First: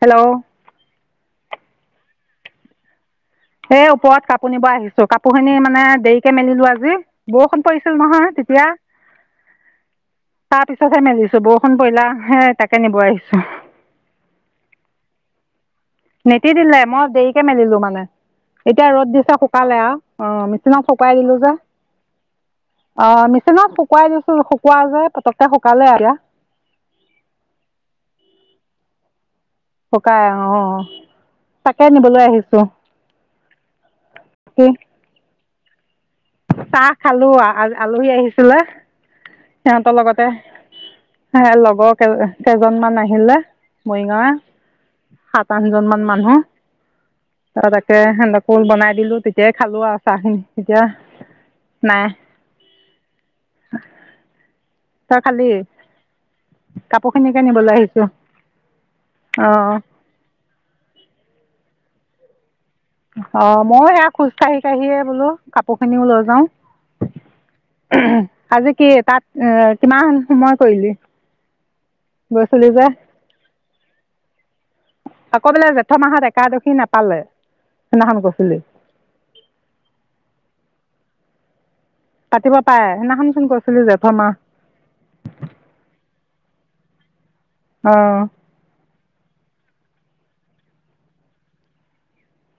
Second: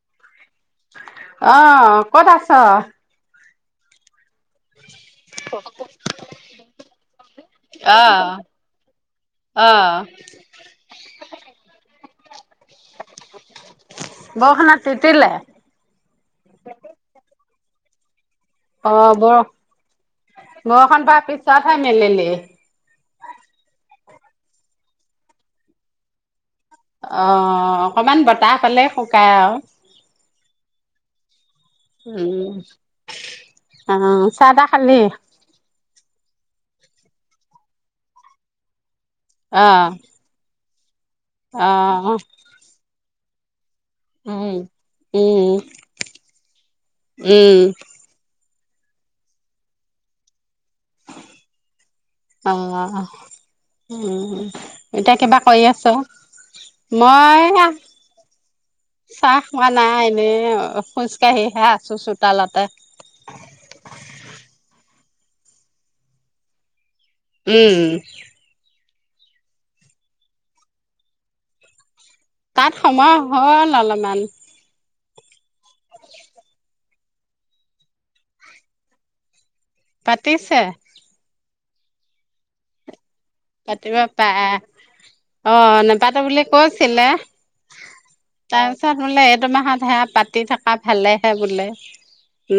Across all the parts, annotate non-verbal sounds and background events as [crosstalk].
Hello! অঁ ক'ত আছ? এই ওপৰত কা পোৰ নিব আহিছো কাপোৰ খিনি মানে দেৰিকে মেলিলো আজি বৰষুণ পৰিছিল নহয় অ', তেতিয়া অ অহ তাৰপিছতহে মেলিছো বৰষুণ পৰিলে হে তাকে নিব আহিছো। বৰষুণত তিতিলে? নিতিতিলে মই দেৰিকে মেলিলো মানে। এতিয়া ৰ'দ অ', দিছে বৰ শুকালে আ অঁ মেচিনত বৰষুণ শুকাই পৰা দিলো যে পিছতহে মেলিলি। অ মেচিনত শুকুৱাই দিছো শুকোৱা যে পটককে শুকালে আৰু এতিয়া। অ অকমান বতাহ পালেই শুকাই আৰু। শুকাই অহ। উম অ চাহ কি তাহ খালি? চাহ খালো আলহী আহিছিলে অ', সিহঁতৰ লগতে। হে লগৰ কে অ', কেজনমান আহিলে মৰিগাঁৱৰে উম। সাত উম, আঠজন মান মানুহ ত উম, তাকে হেঁত কো বনাই দিলো তেতিয়াই খালো আৰু চাহখিনি, এতিয়া নাই। অহ, উম। এতিয়া তই কিবা খালি কৰি আছ? কাপোৰখিনিকে মই এইয়া নিবলৈ আহিছোঁ চাহ খোৱা অঁ নাই এনে খোজ কাঢ়িহে আছো চোতালতে। অ মইও সেয়া খোজ কাঢ়ি কাঢ়িয়ে বোলো কাপোৰ খিনিও লৈ যাওঁ। উম। আজি কি তাত এ কিমান সময় কৰিলি? গৈছিলি তাত যে সময় হ'ল অলপমান। আকৌ বোলে জেঠৰ মাহত একাদশী নাপালে সেইদিনাখন কৈছিলি। পাতিছে। পাতিব পাৰে সেইদিনাখন চোন কৈছিলি জেঠৰ মাহ অঁ নেপাটো বুলি কৈছিলে অ তাৰপিছত বোলে এইটো মাহত সেয়া পাতি থকা ভালেহে বোলে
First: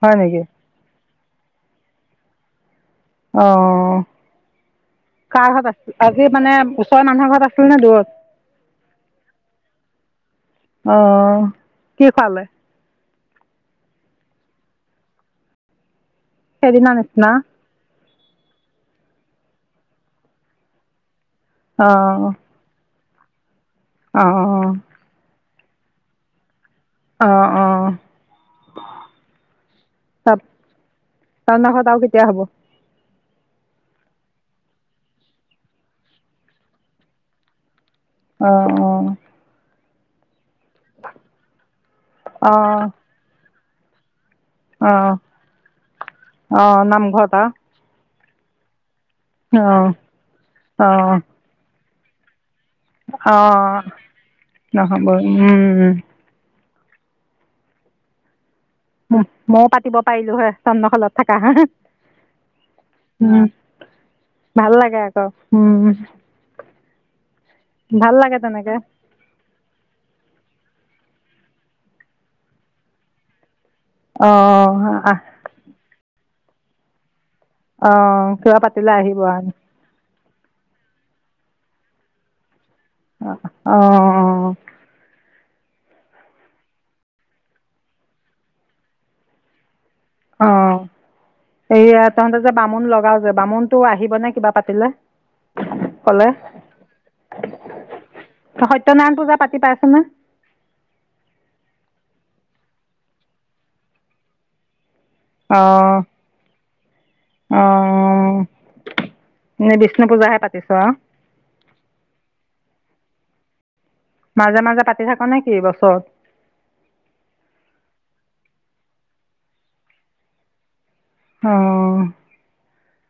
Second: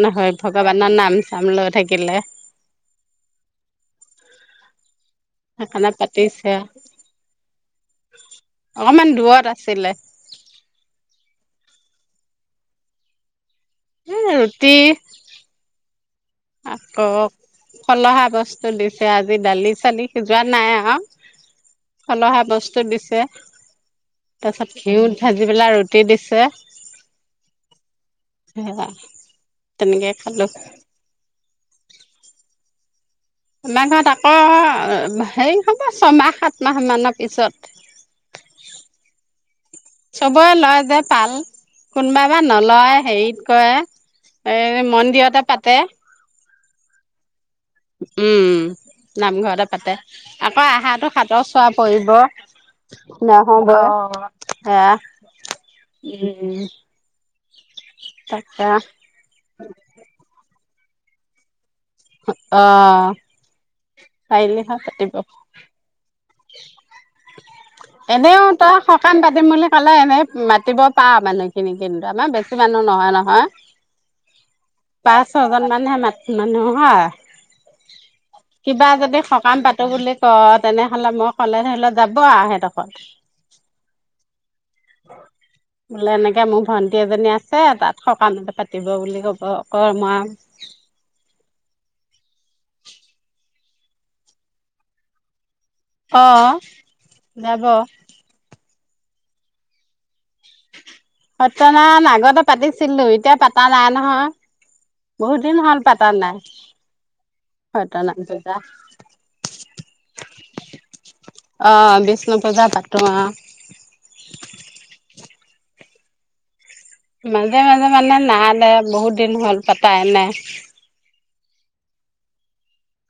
হয় নেকি ভ গৱানৰ নাম চাম লৈ থাকিলে। অহ। কাৰ ঘৰত সেইকাৰণে আছিল আজি পাতিছে মানে ওচৰৰ মানুহৰ ঘৰত আছিল নে দূৰত? অকমান দূৰত আছিলে। অহ, কি খোৱালে? এই ৰুতি সেইদিনা আকৌ নিচিনা ফলাহাৰ বস্তু দিছে আজি দালি চালি সিজোৱা নাই আৰু। অ ফলাহাৰ বস্তু দিছে। অ অ তাৰপিছত ঘিউত ভাজি পেলাই ৰুটি দিছে। অ অ সেয়া তেনেকে তাত খালো তহঁতৰ ঘৰত আৰু কেতিয়া হ'ব? নাই নহয় তাপা হেৰি হ'ব ছমাহ সাত মাহ মানৰ পিছত। অ অ। চবৰে লয় যে পাল, কোনোবা বা অ নলয় হেৰিত কৰে এ অ অ মন্দিৰতে পাতে। অ নামঘৰত আ উম নামঘৰতে অ পাতে আকৌ অ আহাৰটো সাতৰ চুৱা পৰিব। অ নহব হেয়া, নহ'ব উম উম। তা পা উম, মইয়ো পাতিব পাৰিলো হয় চন্নশলত থাকা। অ, উম পাৰিলে ভাল হয় লাগে পাতিব। আকৌ উম। ভাল লাগে এনেও তাৰ তেনেকে স কাম পাতিম বুলি ক'লে এনেই মাতিব পাও মানুহখিনি কিন্তু আমাৰ বেছি মানুহ নহয় নহয়। অ অ, আহ ছয়জন মানহে মাত মানুহ হয়। অ, কিবা পাতিলে আহিব আন তো বুলি কওঁ, তেনেহ'লে মই ক'লে হে সি যাব আও সিহঁতৰ ঘৰত। অ, অ, অ। [unintelligible] বোলে এনেকৈ মোৰ ভণ্টি এজনী আছে, তাত সকামতে পাতিব বুলি ক'ব কম আও। [unintelligible] হেৰি এইয়া তহঁতে যে বামুণ লগাও যে বামুণটো আহিবনে কিবা পাতিলে? অ, ক'লে যাব। ত‌ই সত্যনাৰায়ণ পূজা পাতি পাইছে নে? সত্যনাৰায়ণ আগতে পাতিছিলো, এতিয়া পতা নাই নহয়। বহুত দিন অ হ'ল পাতা নাই। অ, সত্যনাৰায়ণ পূজা এনেই বিষ্ণু পূজাহে পাতিছো আও। অ, বিষ্ণু পূজা পাতো অ। মাজে মাজে পাতি থাকো নেকি বছৰত? মাজে মাজে মানে নাই দেই বহুত দিন হ'ল পাতাই নাই। অ।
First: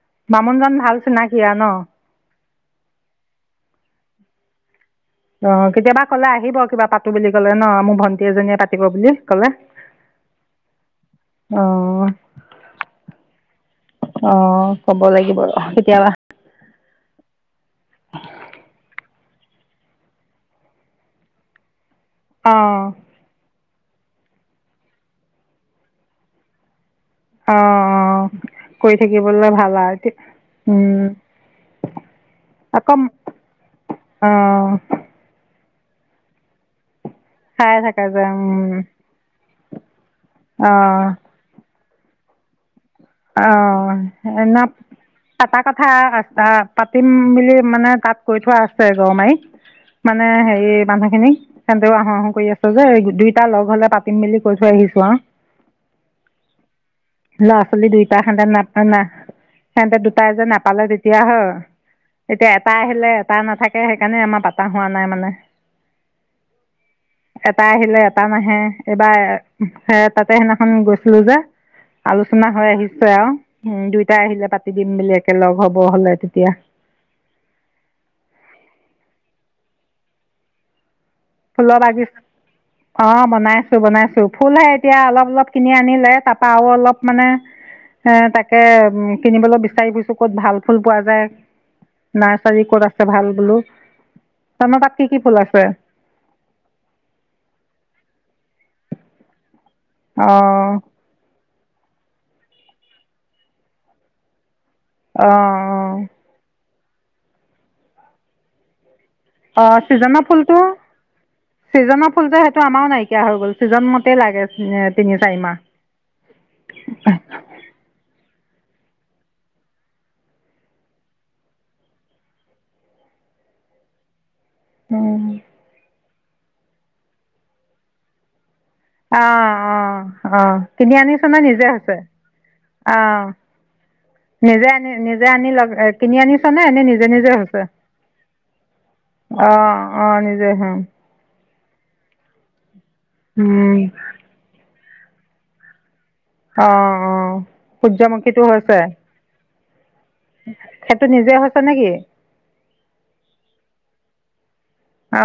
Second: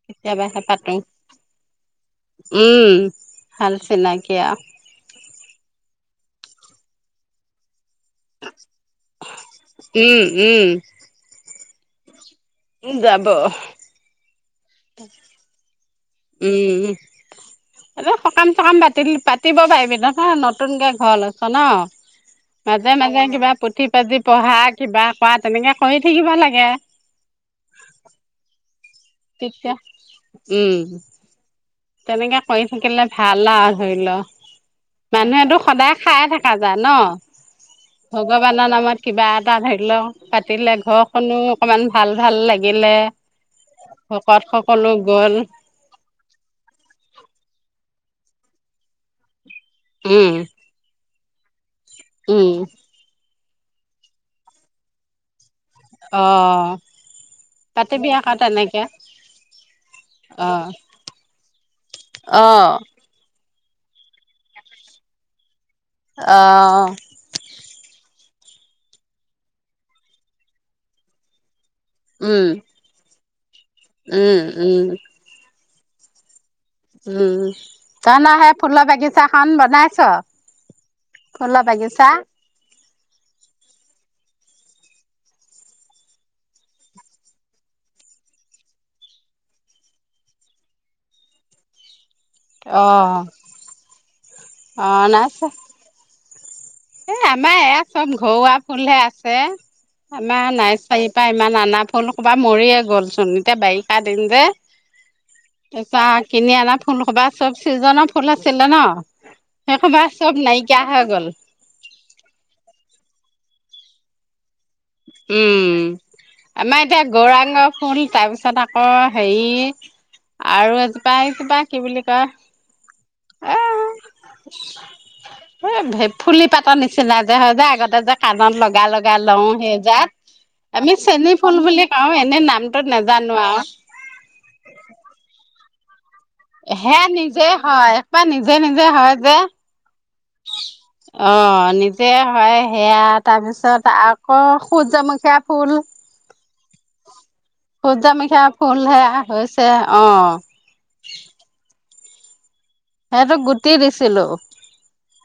কেতিয়াবাহে বামুণজন ভাল পাতোং। চিনাকি আৰু ন উম, ভাল চিনাকি আও। অ, কেতিয়াবা ক'লে আহিব কিবা পাতো বুলি ক'লে ন। মোৰ ভন্ টি এজনীয়ে পাতিব বুলি ক'লে। উম উম অ উম, যাব। অ, ক'ব লাগিব ৰ কেতিয়াবা। উম। হলো সকাম চকাম পাতি দিল পাতিব পাৰিবি নহয়, নতুনকে ঘৰ লৈছোঁ ন। অ মাজে মাজে কিবা পুথি পাতি পঢ়া, কিবা কৰা, তেনেকে কৰি থাকিব লাগে। অ অ, কৰি থাকিবলৈ তেতিয়া ভাল আও, তি উম উম তেনেকে কৰি আকৌ থাকিলে ভাল আও ধৰিলো। অ মানুহেটো সদায় খাই থকা যায় ন! চাই থাকা যে ভগৱানৰ উম নামত কিবা এটা ধৰিল অ পাতিলে ঘৰখনো অকমান ভাল-ভাল লাগিলে। অ ভকত সকলো গ'ল [unintelligible] কথা [unintelligible] পাতিম বুলি মানে তাত কৈ থোৱা আছে [unintelligible] মানে উম হেৰি মানুহ খিনি, সেনতেও আহো-আহো কৰি উম আছে যে, এই গোটেই তাৰ লগ হ'লে পাতিম বুলি কৈ থৈ আহিছো আৰু। অ। [unintelligible] পাতিবি আকৌ তেনেকে সিহঁতে দুটায়ে যে, অ নাপালে তেতিয়া হয়। অ এতিয়া এটা আহিলে এটা নাথাকে, সেইকাৰণে আমাৰ পাতা হোৱা নাই মানে। অ। এটা আহিলে এটা নাহে। এইবাৰ সেই তাতে সেইদিনাখন গৈছিলো যে উম চোনা হৈ আহিছে আৰু। উম, দুইটাই উম আহিলে পাতি উম দিম বুলি একে লগ হ'ব হ'লে তেতিয়া। উম, তই [unintelligible] সেই ফুলৰ বাগিচাখন বনাইছ? ফুলৰ বাগিছা! অ, বনাইছো, বনাইছো। ফুলহে এতিয়া অলপ-অলপ কিনি আনিলে, তাৰপা আৰু অলপ মানে সেই তাকে, উম, কিনিবলৈ বিচাৰি ফুৰিছো, ক'ত ভাল ফুল পোৱা যায়। নাৰ্চাৰী ক'ত আছে অ', ভাল বোলো, তহঁতৰ তাত অ', কি কি ফুল নাৰ্চাৰী আছে? এ, আমাৰ এয়া চব ঘৰুৱা ফুলহে আছে, আমাৰ অ' নাৰ্চাৰী পা ইমান আনা ফুল সুপা ল মৰিয়ে গ'ল চোন! এতিয়া বাৰিষা দিন যে। অ' অ' তাৰপা কিনি আনা ফুল সুবা চব চিজনৰ ফুল আছিলে ন। অ' সেই সুবা চব নাইকিয়া হৈ গ'ল। ছিজনৰ ফুলটো সেইটো আমাৰও নাইকিয়া হৈ গ'ল, ছিজন মতেই লাগে যিহেতু। উম, আমাৰ এতিয়া গৌৰাঙ [unintelligible] তাৰপিছত আকৌ হেৰি আৰু এজোপা, এইজোপা কি বুলি কয় এ! উম এই ফুলি পাতৰ নিচিনা যে হয় যে, আগতে যে কাণত লগাই-লগা লগাই লওঁ, সেইজাত অ' অ' অ' আমি কিনি আনিছ চেনী নে ফুল নিজে বুলি হৈছে কওঁ, এনে নামটো অ' নাজানো আৰু। নিজে আনি, নিজে আনি লগ, কিনি আনি সেয়া নিজে হয়, এইসোপা নিজে-নিজে হয় যে! অ অ নিজে হয় অ, নিজে হয়, সেয়া উম তাৰপিছত, আকৌ সূৰ্যামূখীয়া ফুল। অ, অ। সূৰ্যমুখীয়া সূৰ্যমুখীটো হৈছে ফুল, সেয়া হৈছে। অ। সেইটো নিজে হৈছে নেকি! সেইটো গুটি দিছিলো। অ,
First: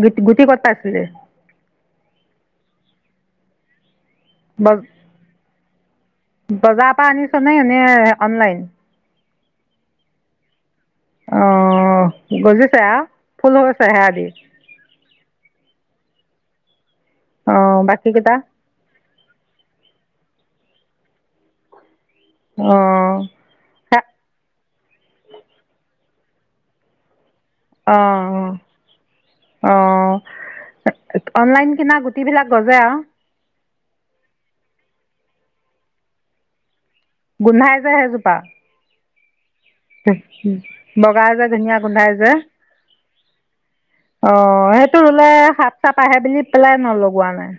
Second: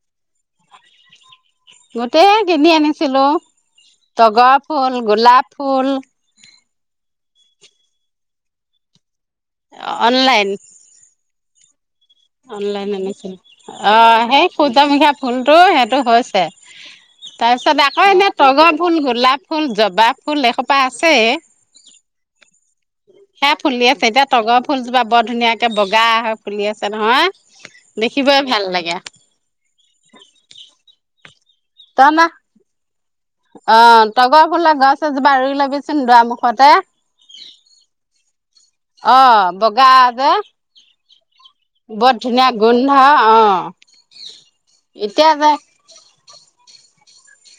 গু-গুটি ক'ত পাইছিলি? গুটি, এই কিনি আনিছিলো, তগৰ ব ফুল, গোলাপ ফুল। বজাৰৰ পৰা আনিছ নে, এনে অনলাইন? অনলাইন। অ, গজিছে অনলাইন আহ, আনিছিলো ফুল হৈছে, অ হেয়া দি। সেই সূৰ্যমুখীয়া ফুলতটো সেইটো হৈছে, অ তাৰপিছত আকৌ এনেই বাকীকেইটা তগৰ ফুল, গোলাপ ফুল, জবা ফুল এসোপা আছেই। অ। সেয়া ফুলি সে আছে, এতিয়া তগৰ ফুলজোপা বৰ ধুনীয়াকে বগা হয় ফুলি আছে নহয়। অ, দেখিবই ভাল লাগে। অ, অনলাইন কিনা তই গুটি না বিলাক গজে আৰু। অ, তগৰ ফুলৰ গছ এজোপা ৰুই ল'বিচোন দুৱাৰ মুখতে। গোন্ধাই যে সেইজোপা। অ বগা যে বগা যে ধুনীয়া গোন্ধাই বৰ যে, ধুনীয়া গোন্ধ অ অ সেইটো ৰুলে এতিয়া যে সাত সাপ আহে বুলি পেলাই নলগোৱা নাই।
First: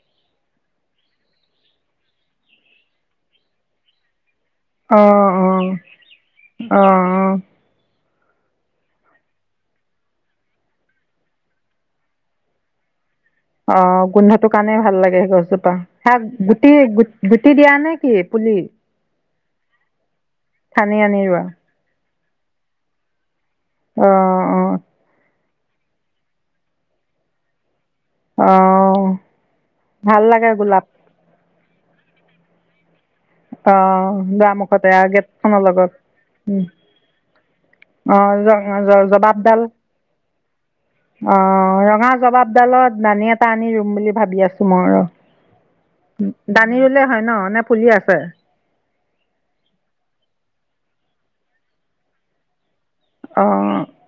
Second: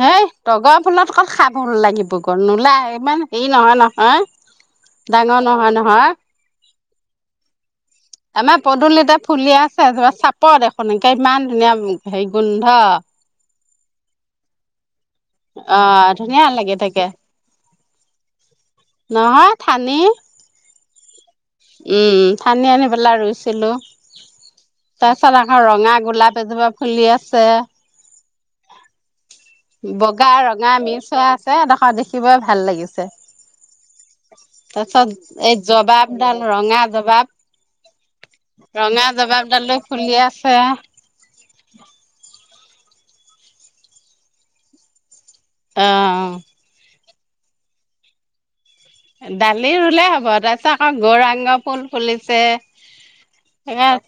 সেই তগৰ ফুলত ক'ত সাপ লাগিব ক নোলাই ইমান হেৰি নহয় নহয়। অ' ডাঙৰ অ' নহয় নহয়। অ আমাৰ পদূলিতে ফুলিয়ে আছে তোমাৰ চাপত দেখোন লোকে ইমান ধুনীয়া হেৰি গোন্ধ। অ গোন্ধটো কাৰনে ভাল লাগে সেইগছ তাপা অ ধুনীয়া সেয়াত গুটি লাগি থাকে গুটি দিয়া নেকি পুলি নহয় ঠানি কানি আনি ৰোৱা। উম ঠানি আনি পেলাই ৰুইছিলোঁ, অ' অ' তাৰপিছত আ ৰঙা গোলাপ এজোপা ফুলি আছে। অ ভাল বগা লাগে ৰঙা গোলাপ মিচ হৈ আছে এইদখ দেখিবই ভাল লাগিছে। অ' দুৱাৰমুখতে তাৰপিছত আৰু এই গেটখনৰ লগত জবাবডাল উম ৰঙা জবাব। অ ৰঙা জবাবডাল। জবাবডালো ফুলি আছে অ ৰঙা জবাবডালত ঠানি এটা আনি ৰুম বুলি ভাবি আছো মই ৰ। অ দানি ৰুলে হয় ন নে পুলি আছে। ডালি ৰুলে হ'ব তাৰপিছত আকৌ গৌৰাংগ ফুল ফুলিছে। অ'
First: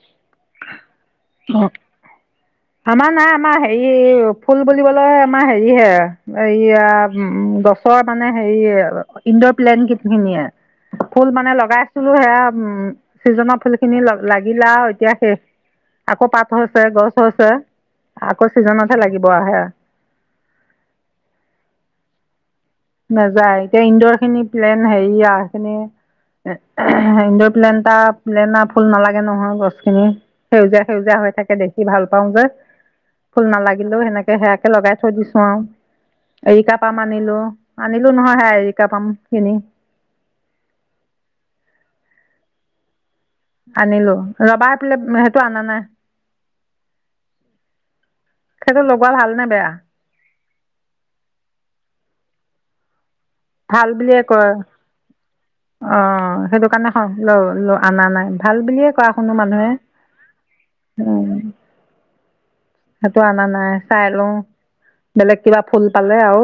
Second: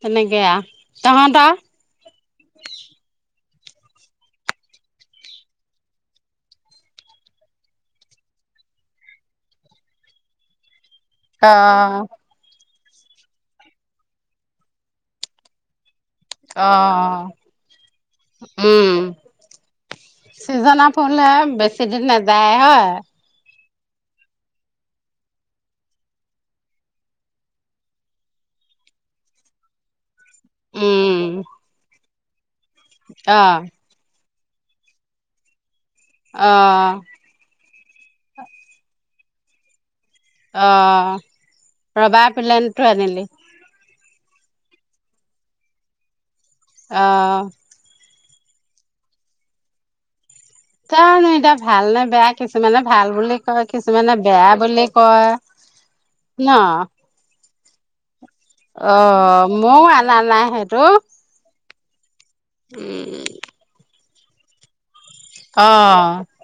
তেনেকে আ। অ। [unintelligible] আমাৰ নাই আমাৰ হেৰি ফুল বুলিবলৈ আমাৰ হেৰি হে এইয়া গছৰ মানে হেৰি ইন্দৰ প্লেন খিনিয়েই। ফুল অ মানে লগাইছিলো সেয়া উম চিজনৰ ফুল খিনি লাগিলা আৰু এতিয়া শেষ। আকৌ পাত অ হৈছে গছ হৈছে আকৌ ছিজনতহে লাগিব হেয়া। চিজনৰ ফুল হে বেছি দিন নাযায় হয়। নাযায় এতিয়া ইন্দৰ খিনি প্লেন হেৰিয়া সেইখিনি ইন্দ্ৰৰ প্লেনতা প্লেণা ফুল নালাগে নহয় গছখিনি। সেউজীয়া সেউজীয়া উম হৈ থাকে দেখি ভাল পাওঁ যে, অ ফুল নালাগ হলেও হেনেকে হেয়াকে লগাই থৈ দিছো আৰু অ এৰিকাপাম আনিলো। আনিলো নহয় হেয়া এৰিকাপাম খিনি। অ ৰবাৰ্ট প্লেনটো আনিলি। আনিলো ৰবা প্লেন সেইটো আনা নাই। অ সেইটো লগোৱা ভাল নে বেয়া। যানো এতিয়া ভাল নে বেয়া কিছু মানে ভাল বুলি আৰু ভাল কিছুমানে বুলিয়ে বেয়া কয় বুলি কয় ন ল আনা নাই ভাল বুলিয়ে অ কোৱা হোনো মানুহে ময়ো অনা নাই সেইটো উম! সেইটো আনা নাই চাই লওঁ বেলেগ কিবা অ ফুল পালে আৰু।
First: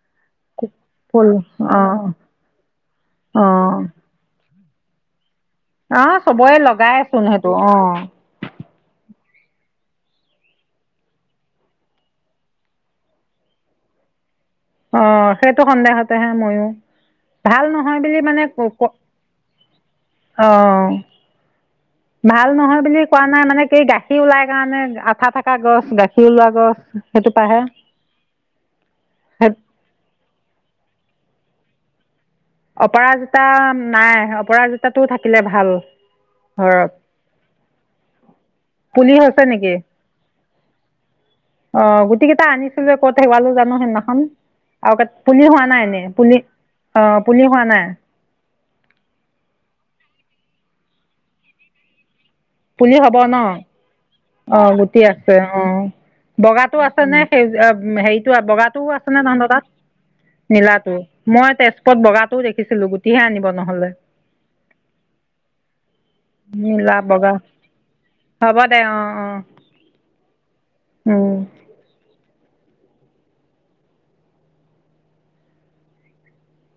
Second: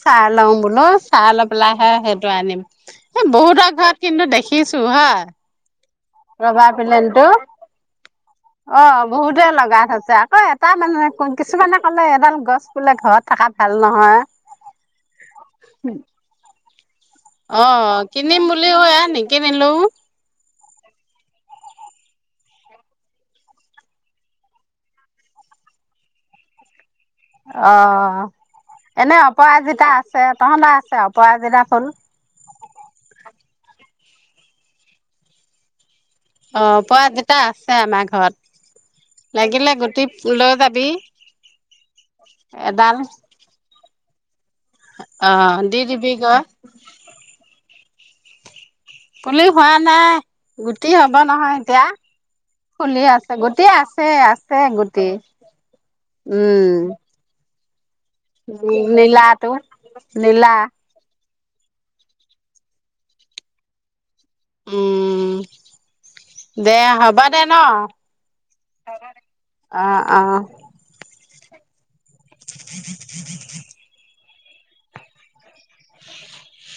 চাই লওঁ বোলো ফুল চাই লৈ পেলাই হে অঁ সেইটো আনিম, এই বহুতৰ অঁ ঘৰত কিন্তু দেখি দেখিছো হা। অ চবৰে লগাইচোন সেইটো অ। অ, বহুতে লগাই থৈছে আছে আকৌ এটা মানুহে কিছুমানে কলে এডাল গছ বোলে ঘৰত থকা ভাল নহয়। অ', সেইটো সন্দেহতেহে ময়ো ভাল নহয় অ', কিনিম বুলি এয়া নিকিনিলোও। অ'। ভাল নহয় বুলি কোৱা নাই, মানে কি গাখীৰ ওলাই কাৰণে আঠা থকা গছ গাখীৰ ওলোৱা গছ। সেইটো পাহে অ', এনে সেই অপৰাজিতা আছে। তহঁতৰ আছে অপৰাজিতা ফুল? অপৰাজতা নাই, অপৰাজতাটো থাকিলে ভাল। অ', ঘৰত অপৰাজিতা আছে আমাৰ ঘৰত, পুলি হৈছে লাগিলে নেকি গুটি লৈ যাবি। অ', গুটি কেইটা এডাল আনিছিলো ক'ত হেৰুৱালো জানো সেইদিনাখন। আৰু অ পুলি হোৱা দি নাই এনেই দিবি প গৈ অ', পুলি হোৱা নাই? পুলি হোৱা নাই, গুটি হ'ব নহয় এতিয়া। ফুলি আছে গুটি আছেই আছে। অ', গুটি আছে অ', উম বগাটো আছে নে সেউজ হেৰিত এই বগাটোও আছে নে নীলাটো তহঁতৰ তাত, নীলা নীলাটো? মই তেজপুৰত বগাটোও দেখিছিলো গুটিহে আনিব নহ'লে। উম, দে নীলা হ'ব বগা দে ন'! হ'ব দে অ', অ'। উম। [inaudible] [inaudible]